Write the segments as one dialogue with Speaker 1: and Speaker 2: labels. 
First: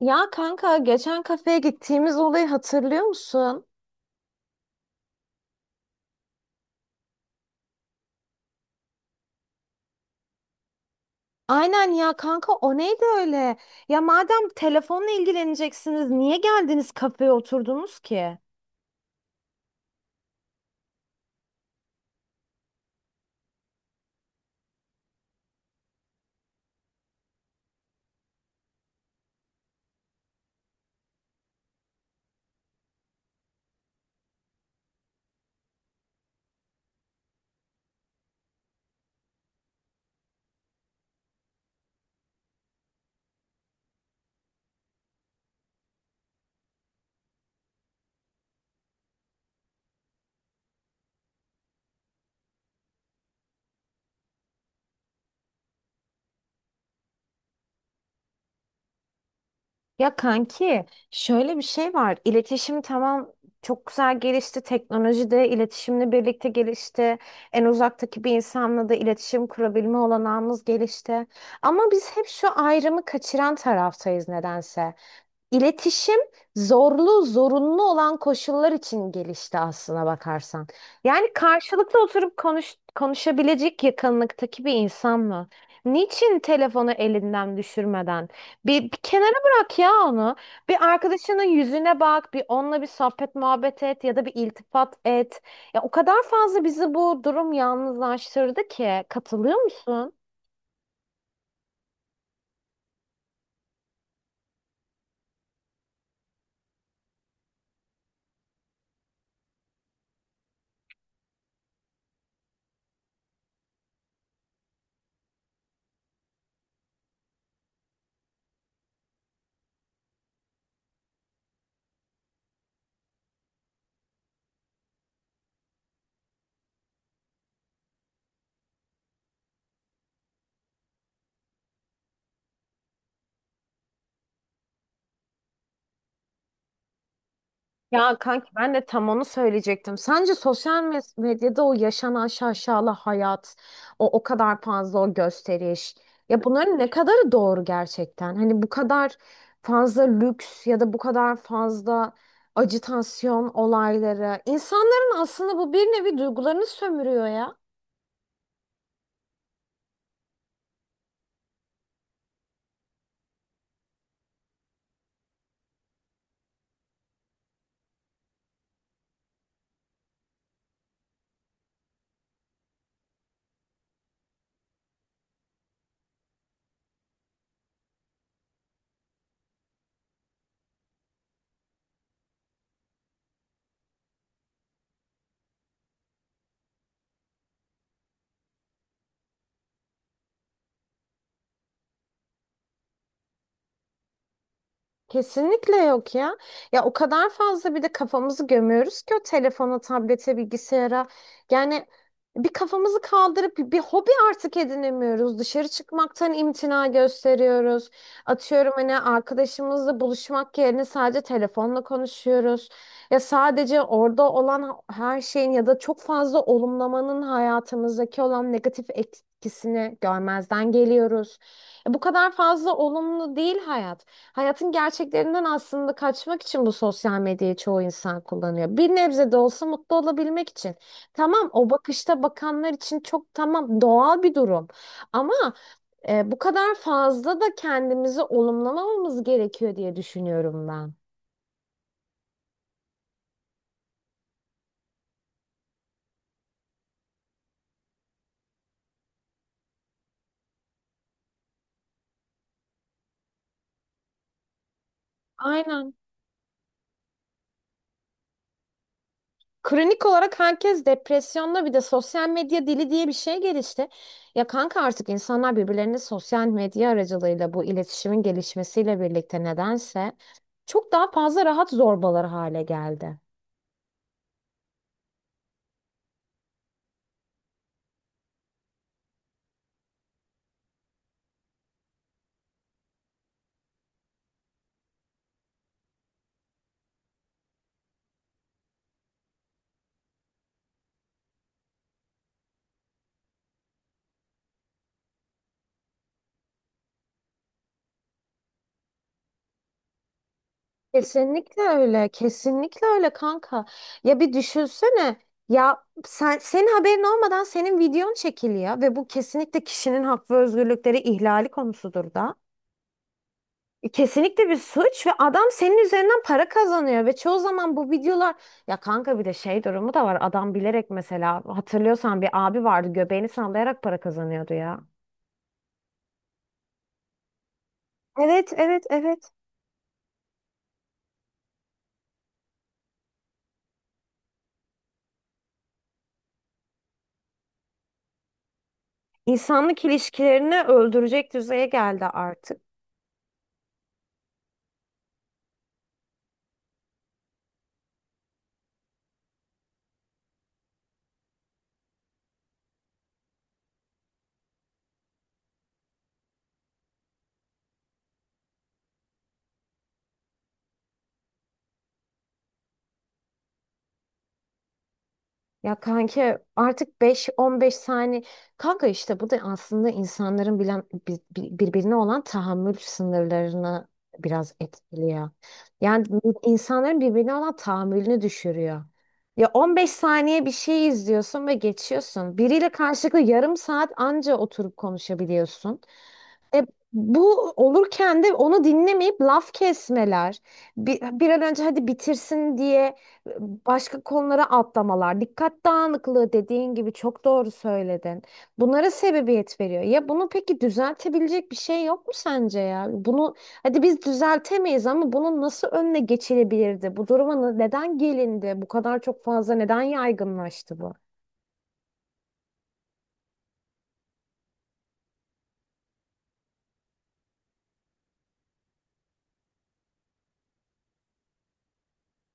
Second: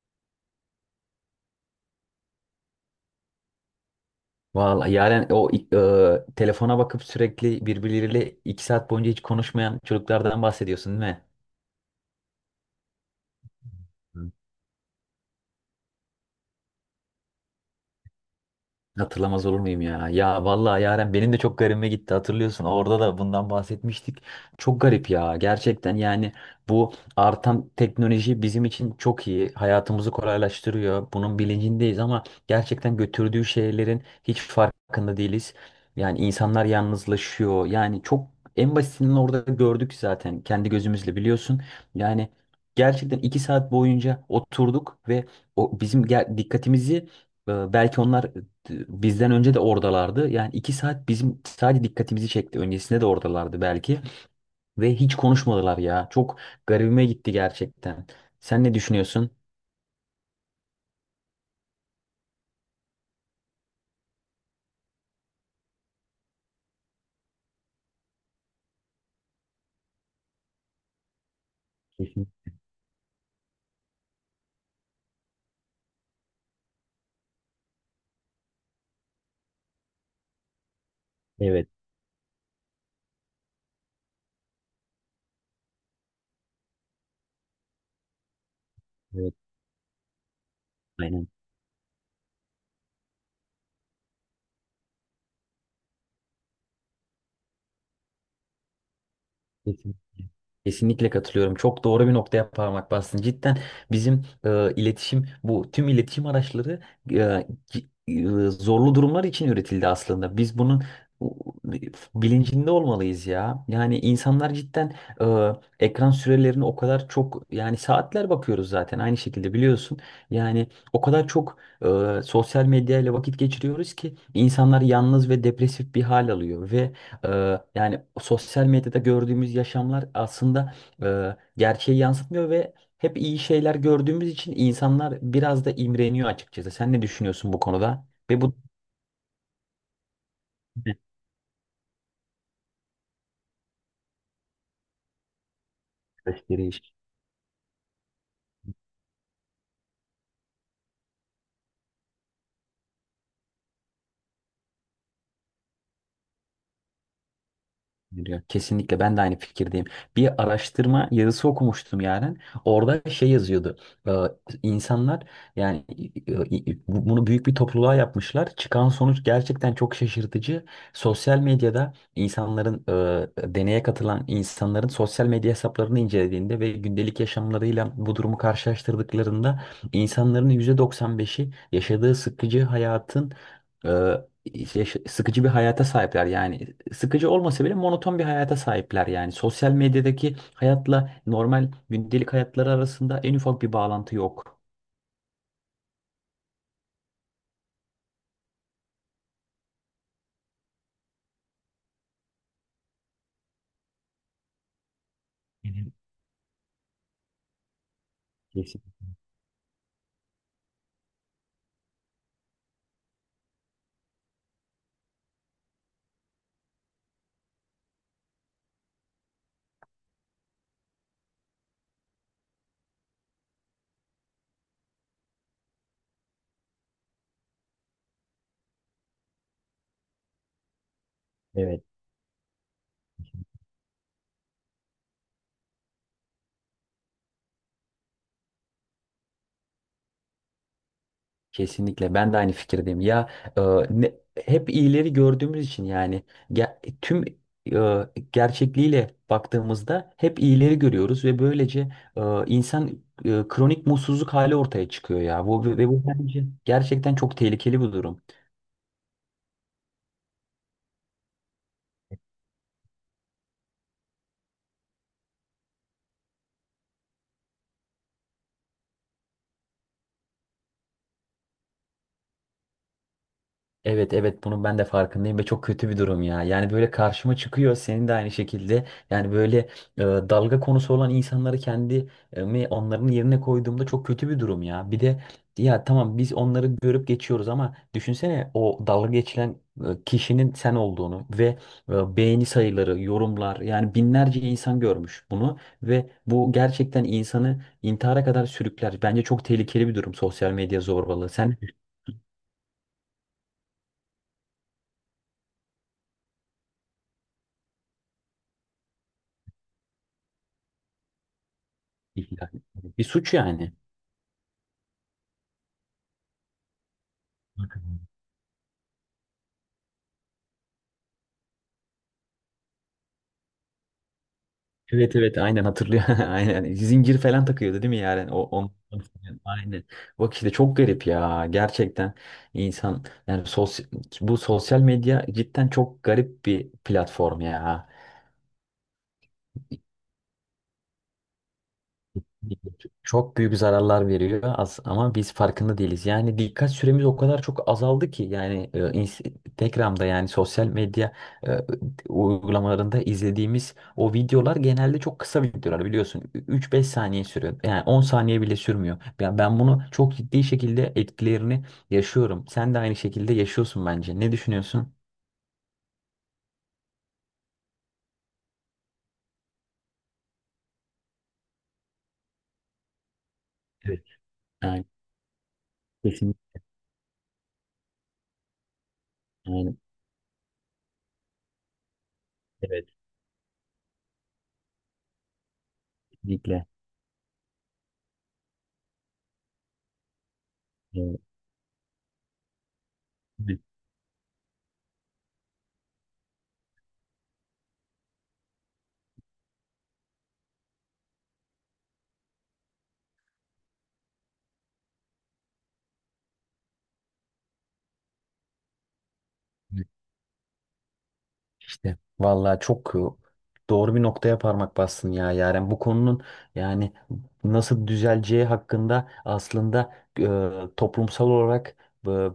Speaker 1: Ya kanka geçen kafeye gittiğimiz olayı hatırlıyor musun?
Speaker 2: Vallahi yani o telefona bakıp sürekli birbirleriyle iki saat boyunca hiç konuşmayan çocuklardan bahsediyorsun değil mi?
Speaker 1: Aynen ya kanka o neydi öyle? Ya madem telefonla ilgileneceksiniz niye geldiniz kafeye oturdunuz ki?
Speaker 2: Hatırlamaz olur muyum ya? Ya vallahi Yaren benim de çok garibime gitti hatırlıyorsun. Orada da bundan bahsetmiştik. Çok garip ya. Gerçekten yani bu artan teknoloji bizim için çok iyi. Hayatımızı kolaylaştırıyor. Bunun bilincindeyiz ama gerçekten götürdüğü şeylerin hiç farkında değiliz. Yani insanlar yalnızlaşıyor. Yani çok en basitinden orada gördük zaten kendi gözümüzle biliyorsun. Yani gerçekten iki saat boyunca oturduk ve o bizim dikkatimizi belki onlar bizden önce de oradalardı. Yani iki saat bizim sadece dikkatimizi çekti. Öncesinde de oradalardı belki. Ve hiç konuşmadılar ya. Çok garibime gitti gerçekten. Sen ne düşünüyorsun?
Speaker 1: Ya kanki şöyle bir şey var. İletişim tamam çok güzel gelişti. Teknoloji de iletişimle birlikte gelişti. En uzaktaki bir insanla da iletişim kurabilme olanağımız gelişti. Ama biz hep
Speaker 2: Kesin.
Speaker 1: şu ayrımı kaçıran taraftayız nedense. İletişim zorlu, zorunlu olan koşullar için gelişti aslına bakarsan. Yani
Speaker 2: Evet.
Speaker 1: karşılıklı oturup konuş, konuşabilecek yakınlıktaki bir insan mı? Niçin telefonu elinden düşürmeden? Bir kenara
Speaker 2: Evet.
Speaker 1: bırak ya onu. Bir
Speaker 2: Aynen.
Speaker 1: arkadaşının yüzüne bak, bir onunla bir sohbet muhabbet et ya da bir iltifat et. Ya o kadar fazla bizi bu durum yalnızlaştırdı ki. Katılıyor
Speaker 2: Kesinlikle.
Speaker 1: musun?
Speaker 2: Kesinlikle katılıyorum. Çok doğru bir noktaya parmak bastın. Cidden bizim iletişim, bu tüm iletişim araçları zorlu durumlar için üretildi aslında. Biz bunun e, bilincinde olmalıyız ya. Yani insanlar cidden ekran sürelerini o kadar çok yani saatler bakıyoruz zaten aynı şekilde biliyorsun. Yani o kadar çok sosyal medyayla vakit geçiriyoruz ki insanlar yalnız ve depresif bir hal alıyor ve yani sosyal medyada gördüğümüz yaşamlar aslında gerçeği yansıtmıyor ve hep iyi şeyler gördüğümüz için insanlar biraz da imreniyor açıkçası. Sen ne düşünüyorsun bu konuda?
Speaker 1: Ya
Speaker 2: Ve
Speaker 1: kanki
Speaker 2: bu
Speaker 1: ben de tam onu söyleyecektim. Sence sosyal medyada o yaşanan şaşalı hayat, o kadar fazla o gösteriş. Ya bunların ne kadarı doğru gerçekten? Hani bu kadar fazla lüks ya da bu kadar fazla ajitasyon olayları. İnsanların aslında bu bir nevi duygularını sömürüyor ya.
Speaker 2: Ya kesinlikle ben de aynı fikirdeyim. Bir araştırma yazısı okumuştum yani. Orada şey yazıyordu. Ee, insanlar yani e, bunu büyük bir topluluğa yapmışlar. Çıkan sonuç gerçekten çok şaşırtıcı. Sosyal medyada insanların deneye katılan insanların sosyal medya hesaplarını incelediğinde ve gündelik yaşamlarıyla bu durumu karşılaştırdıklarında insanların %95'i yaşadığı sıkıcı hayatın e, sıkıcı bir hayata sahipler yani sıkıcı olmasa bile monoton bir hayata sahipler yani. Sosyal medyadaki hayatla normal gündelik hayatları arasında en ufak bir bağlantı yok.
Speaker 1: Kesinlikle yok ya. Ya o kadar fazla bir de kafamızı gömüyoruz ki o telefona, tablete, bilgisayara. Yani bir kafamızı kaldırıp bir hobi artık edinemiyoruz. Dışarı
Speaker 2: Benim-
Speaker 1: çıkmaktan imtina gösteriyoruz. Atıyorum hani
Speaker 2: Kesinlikle.
Speaker 1: arkadaşımızla buluşmak yerine sadece telefonla konuşuyoruz. Ya sadece orada olan her şeyin ya da çok fazla olumlamanın hayatımızdaki olan negatif etkisini görmezden geliyoruz. Ya bu kadar fazla olumlu değil hayat. Hayatın gerçeklerinden aslında kaçmak için bu sosyal medyayı çoğu insan kullanıyor. Bir nebze de olsa mutlu olabilmek için. Tamam o
Speaker 2: Evet.
Speaker 1: bakışta bakanlar için çok tamam doğal bir durum. Ama bu kadar fazla da kendimizi olumlamamamız gerekiyor diye düşünüyorum ben.
Speaker 2: Kesinlikle ben de aynı fikirdeyim. Ya e, ne, hep iyileri gördüğümüz için yani ge- tüm gerçekliğiyle baktığımızda hep iyileri görüyoruz ve böylece insan kronik mutsuzluk hali ortaya çıkıyor ya. Bu ve
Speaker 1: Aynen.
Speaker 2: bu bence gerçekten çok tehlikeli bir durum.
Speaker 1: Kronik olarak herkes depresyonda bir de sosyal medya dili diye bir şey gelişti. Ya kanka artık insanlar birbirlerine sosyal medya aracılığıyla bu iletişimin gelişmesiyle birlikte nedense çok daha fazla rahat zorbalar hale geldi.
Speaker 2: Evet, evet, bunun ben de farkındayım ve çok kötü bir durum ya. Yani böyle karşıma çıkıyor senin de aynı şekilde. Yani böyle dalga konusu olan insanları kendimi onların yerine koyduğumda çok kötü bir durum ya. Bir de ya tamam biz onları görüp geçiyoruz ama düşünsene o dalga geçilen kişinin sen olduğunu ve beğeni sayıları, yorumlar yani binlerce insan görmüş bunu ve bu gerçekten insanı intihara kadar sürükler. Bence çok tehlikeli bir durum sosyal medya zorbalığı. Sen
Speaker 1: Kesinlikle
Speaker 2: ne
Speaker 1: öyle, kesinlikle öyle kanka. Ya bir düşünsene ya sen senin haberin olmadan senin videon çekiliyor ve bu kesinlikle kişinin hak ve özgürlükleri ihlali konusudur da.
Speaker 2: düşünüyorsun? Bir suç yani.
Speaker 1: Kesinlikle bir suç ve adam senin üzerinden para kazanıyor ve çoğu zaman bu videolar ya kanka bir de şey durumu da var adam bilerek mesela hatırlıyorsan bir abi vardı göbeğini sallayarak para kazanıyordu ya.
Speaker 2: Evet, evet, aynen hatırlıyor. Aynen. Zincir falan takıyordu değil mi yani? O
Speaker 1: Evet,
Speaker 2: on
Speaker 1: evet, evet.
Speaker 2: aynen. Bak işte çok garip ya. Gerçekten insan yani sosyal, bu sosyal medya cidden çok garip bir platform ya.
Speaker 1: İnsanlık ilişkilerini öldürecek düzeye geldi.
Speaker 2: Çok büyük zararlar veriyor az ama biz farkında değiliz. Yani dikkat süremiz o kadar çok azaldı ki yani Instagram'da yani sosyal medya e, uygulamalarında izlediğimiz o videolar genelde çok kısa videolar biliyorsun. Üç beş saniye sürüyor. Yani 10 saniye bile sürmüyor. Ben bunu çok ciddi şekilde etkilerini yaşıyorum. Sen de aynı şekilde yaşıyorsun bence. Ne düşünüyorsun?
Speaker 1: Ya kanki artık 5-15 saniye kanka işte bu da aslında insanların birbirine olan tahammül sınırlarını
Speaker 2: Evet,
Speaker 1: biraz
Speaker 2: yani
Speaker 1: etkiliyor. Yani
Speaker 2: kesinlikle.
Speaker 1: insanların birbirine olan tahammülünü düşürüyor. Ya on
Speaker 2: Yani,
Speaker 1: beş saniye bir şey izliyorsun ve geçiyorsun. Biriyle
Speaker 2: evet,
Speaker 1: karşılıklı yarım saat anca oturup konuşabiliyorsun. E,
Speaker 2: kesinlikle.
Speaker 1: Bu olurken de onu dinlemeyip laf kesmeler, bir an önce hadi bitirsin diye e,
Speaker 2: Evet.
Speaker 1: başka konulara atlamalar, dikkat dağınıklığı dediğin gibi çok doğru söyledin. Bunlara sebebiyet veriyor. Ya bunu peki düzeltebilecek bir şey yok mu sence ya? Bunu hadi biz düzeltemeyiz ama bunun nasıl önüne geçilebilirdi? Bu duruma neden gelindi? Bu kadar çok fazla neden yaygınlaştı bu?
Speaker 2: İşte vallahi çok doğru bir noktaya parmak bastın ya Yaren. Bu konunun yani nasıl düzeleceği hakkında aslında e, toplumsal olarak e,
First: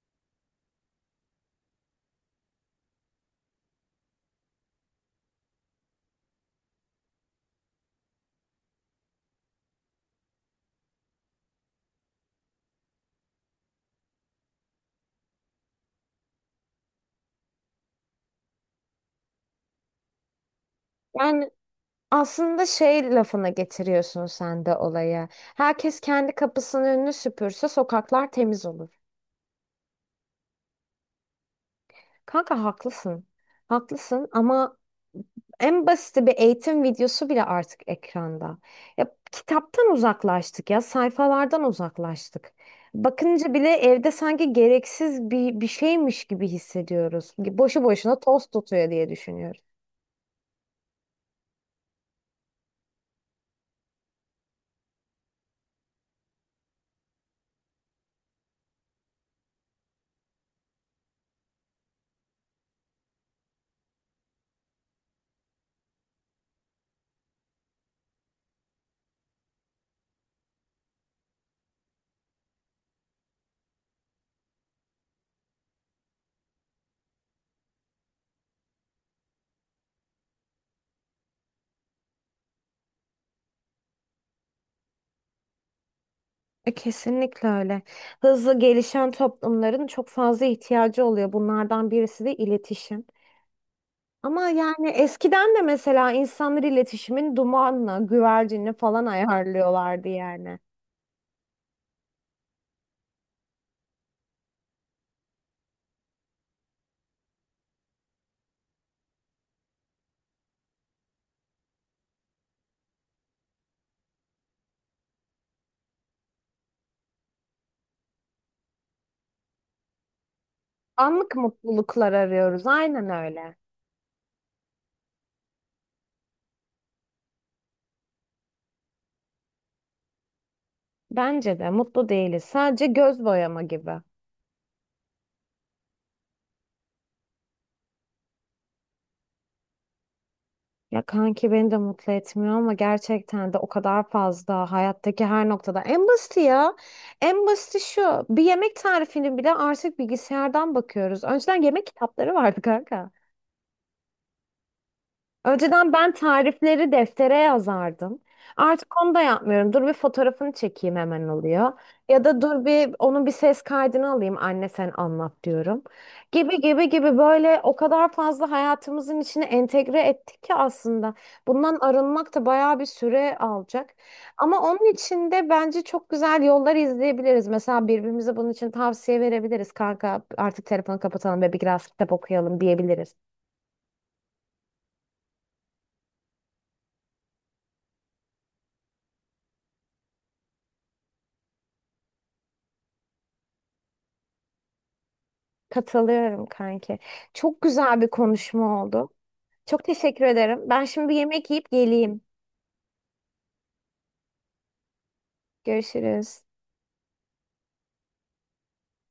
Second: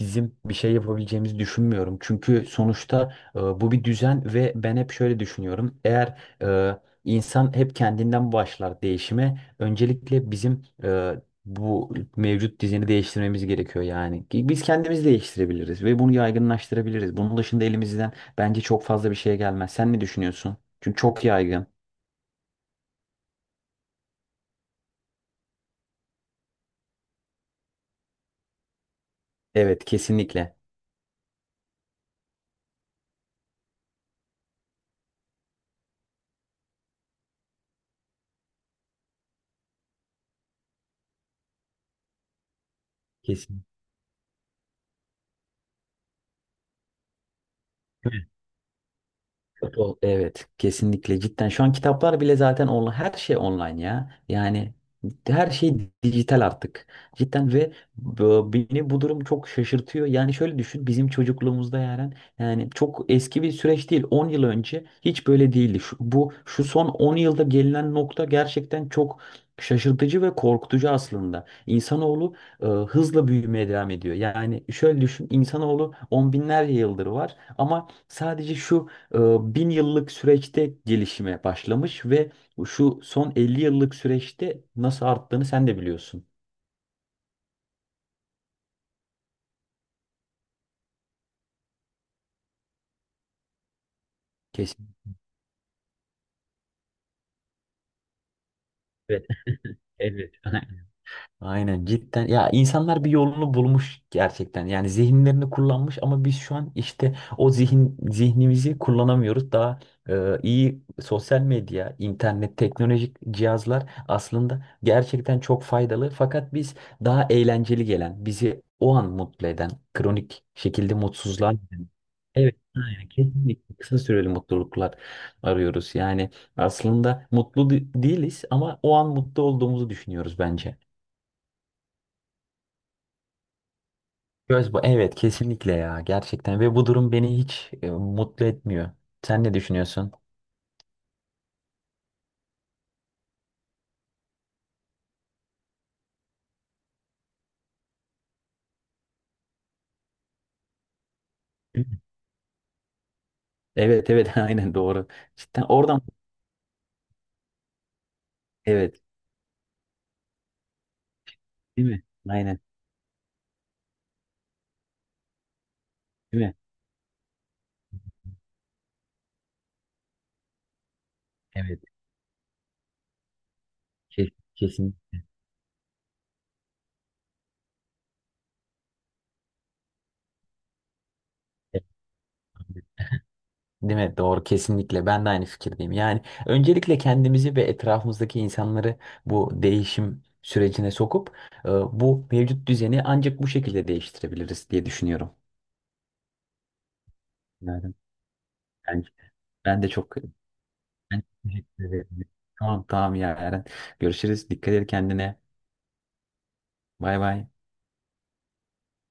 Speaker 2: bizim bir şey yapabileceğimizi düşünmüyorum. Çünkü sonuçta bu bir düzen ve ben hep şöyle düşünüyorum. Eğer insan hep kendinden başlar değişime, öncelikle bizim bu mevcut düzeni değiştirmemiz gerekiyor yani. Ki biz kendimiz değiştirebiliriz ve bunu yaygınlaştırabiliriz. Bunun dışında elimizden bence çok fazla bir şeye gelmez. Sen ne düşünüyorsun? Çünkü çok
Speaker 1: Yani.
Speaker 2: yaygın.
Speaker 1: Aslında şey lafına getiriyorsun sen de olaya. Herkes kendi kapısının önünü süpürse sokaklar temiz olur.
Speaker 2: Evet, kesinlikle.
Speaker 1: Kanka haklısın. Haklısın ama en basiti bir eğitim videosu bile artık ekranda. Ya kitaptan uzaklaştık ya, sayfalardan uzaklaştık. Bakınca
Speaker 2: Kesin.
Speaker 1: bile evde sanki gereksiz bir şeymiş gibi hissediyoruz. Boşu boşuna toz tutuyor diye düşünüyorum.
Speaker 2: Evet, kesinlikle cidden. Şu an kitaplar bile zaten online, her şey online ya. Yani her şey dijital artık. Cidden ve beni bu durum çok şaşırtıyor. Yani şöyle düşün, bizim çocukluğumuzda yani yani çok eski bir süreç değil. On yıl önce hiç böyle değildi. Şu son 10 yılda gelinen nokta gerçekten çok şaşırtıcı ve korkutucu aslında. İnsanoğlu hızla büyümeye devam ediyor. Yani şöyle düşün, insanoğlu on binlerce yıldır var ama sadece şu e, bin yıllık süreçte gelişime başlamış ve şu son 50 yıllık süreçte nasıl arttığını sen de biliyorsun.
Speaker 1: Kesinlikle öyle. Hızlı gelişen toplumların çok fazla ihtiyacı oluyor. Bunlardan birisi de iletişim. Ama yani
Speaker 2: Kesinlikle.
Speaker 1: eskiden de mesela insanlar iletişimin dumanla, güvercinle falan ayarlıyorlardı
Speaker 2: Evet.
Speaker 1: yani.
Speaker 2: Aynen cidden ya insanlar bir yolunu bulmuş gerçekten yani zihinlerini kullanmış ama biz şu an işte o zihin zihnimizi kullanamıyoruz daha iyi sosyal medya internet teknolojik cihazlar aslında gerçekten çok faydalı fakat biz daha eğlenceli gelen bizi o an mutlu eden kronik şekilde
Speaker 1: Anlık
Speaker 2: mutsuzluğa giden
Speaker 1: mutluluklar
Speaker 2: Evet,
Speaker 1: arıyoruz.
Speaker 2: aynen.
Speaker 1: Aynen öyle.
Speaker 2: Kesinlikle kısa süreli mutluluklar arıyoruz. Yani aslında değiliz ama o an mutlu olduğumuzu düşünüyoruz bence.
Speaker 1: Bence de mutlu değiliz. Sadece göz boyama gibi.
Speaker 2: Göz bu. Evet, kesinlikle ya, gerçekten ve bu durum beni hiç mutlu etmiyor. Sen ne düşünüyorsun?
Speaker 1: Ya kanki beni de mutlu etmiyor ama gerçekten de o kadar fazla hayattaki her noktada. En basiti ya. En basiti şu. Bir yemek tarifini bile artık bilgisayardan bakıyoruz. Önceden yemek
Speaker 2: Değil mi?
Speaker 1: kitapları vardı kanka.
Speaker 2: Evet, evet, aynen doğru. Cidden
Speaker 1: Önceden
Speaker 2: oradan
Speaker 1: ben tarifleri deftere yazardım. Artık
Speaker 2: evet,
Speaker 1: onu da yapmıyorum. Dur bir fotoğrafını çekeyim hemen oluyor.
Speaker 2: değil mi?
Speaker 1: Ya da
Speaker 2: Aynen,
Speaker 1: dur bir onun bir ses kaydını alayım anne sen anlat diyorum.
Speaker 2: değil mi?
Speaker 1: Gibi gibi gibi böyle o kadar fazla hayatımızın içine entegre ettik ki aslında. Bundan
Speaker 2: Evet,
Speaker 1: arınmak da bayağı bir süre alacak. Ama
Speaker 2: kesin,
Speaker 1: onun için de bence çok güzel yollar izleyebiliriz. Mesela birbirimize bunun için tavsiye verebiliriz. Kanka artık telefonu kapatalım ve biraz kitap okuyalım diyebiliriz.
Speaker 2: değil mi? Doğru, kesinlikle ben de aynı fikirdeyim. Yani öncelikle kendimizi ve etrafımızdaki insanları bu değişim sürecine sokup bu mevcut düzeni ancak bu şekilde değiştirebiliriz diye düşünüyorum.
Speaker 1: Katılıyorum kanki. Çok
Speaker 2: Yani
Speaker 1: güzel bir konuşma oldu.
Speaker 2: bence- ben
Speaker 1: Çok
Speaker 2: de çok
Speaker 1: teşekkür ederim. Ben şimdi bir
Speaker 2: ben
Speaker 1: yemek yiyip
Speaker 2: teşekkür ederim.
Speaker 1: geleyim.
Speaker 2: Tamam, tamam ya Eren. Görüşürüz. Dikkat et kendine.
Speaker 1: Görüşürüz.
Speaker 2: Bay bay.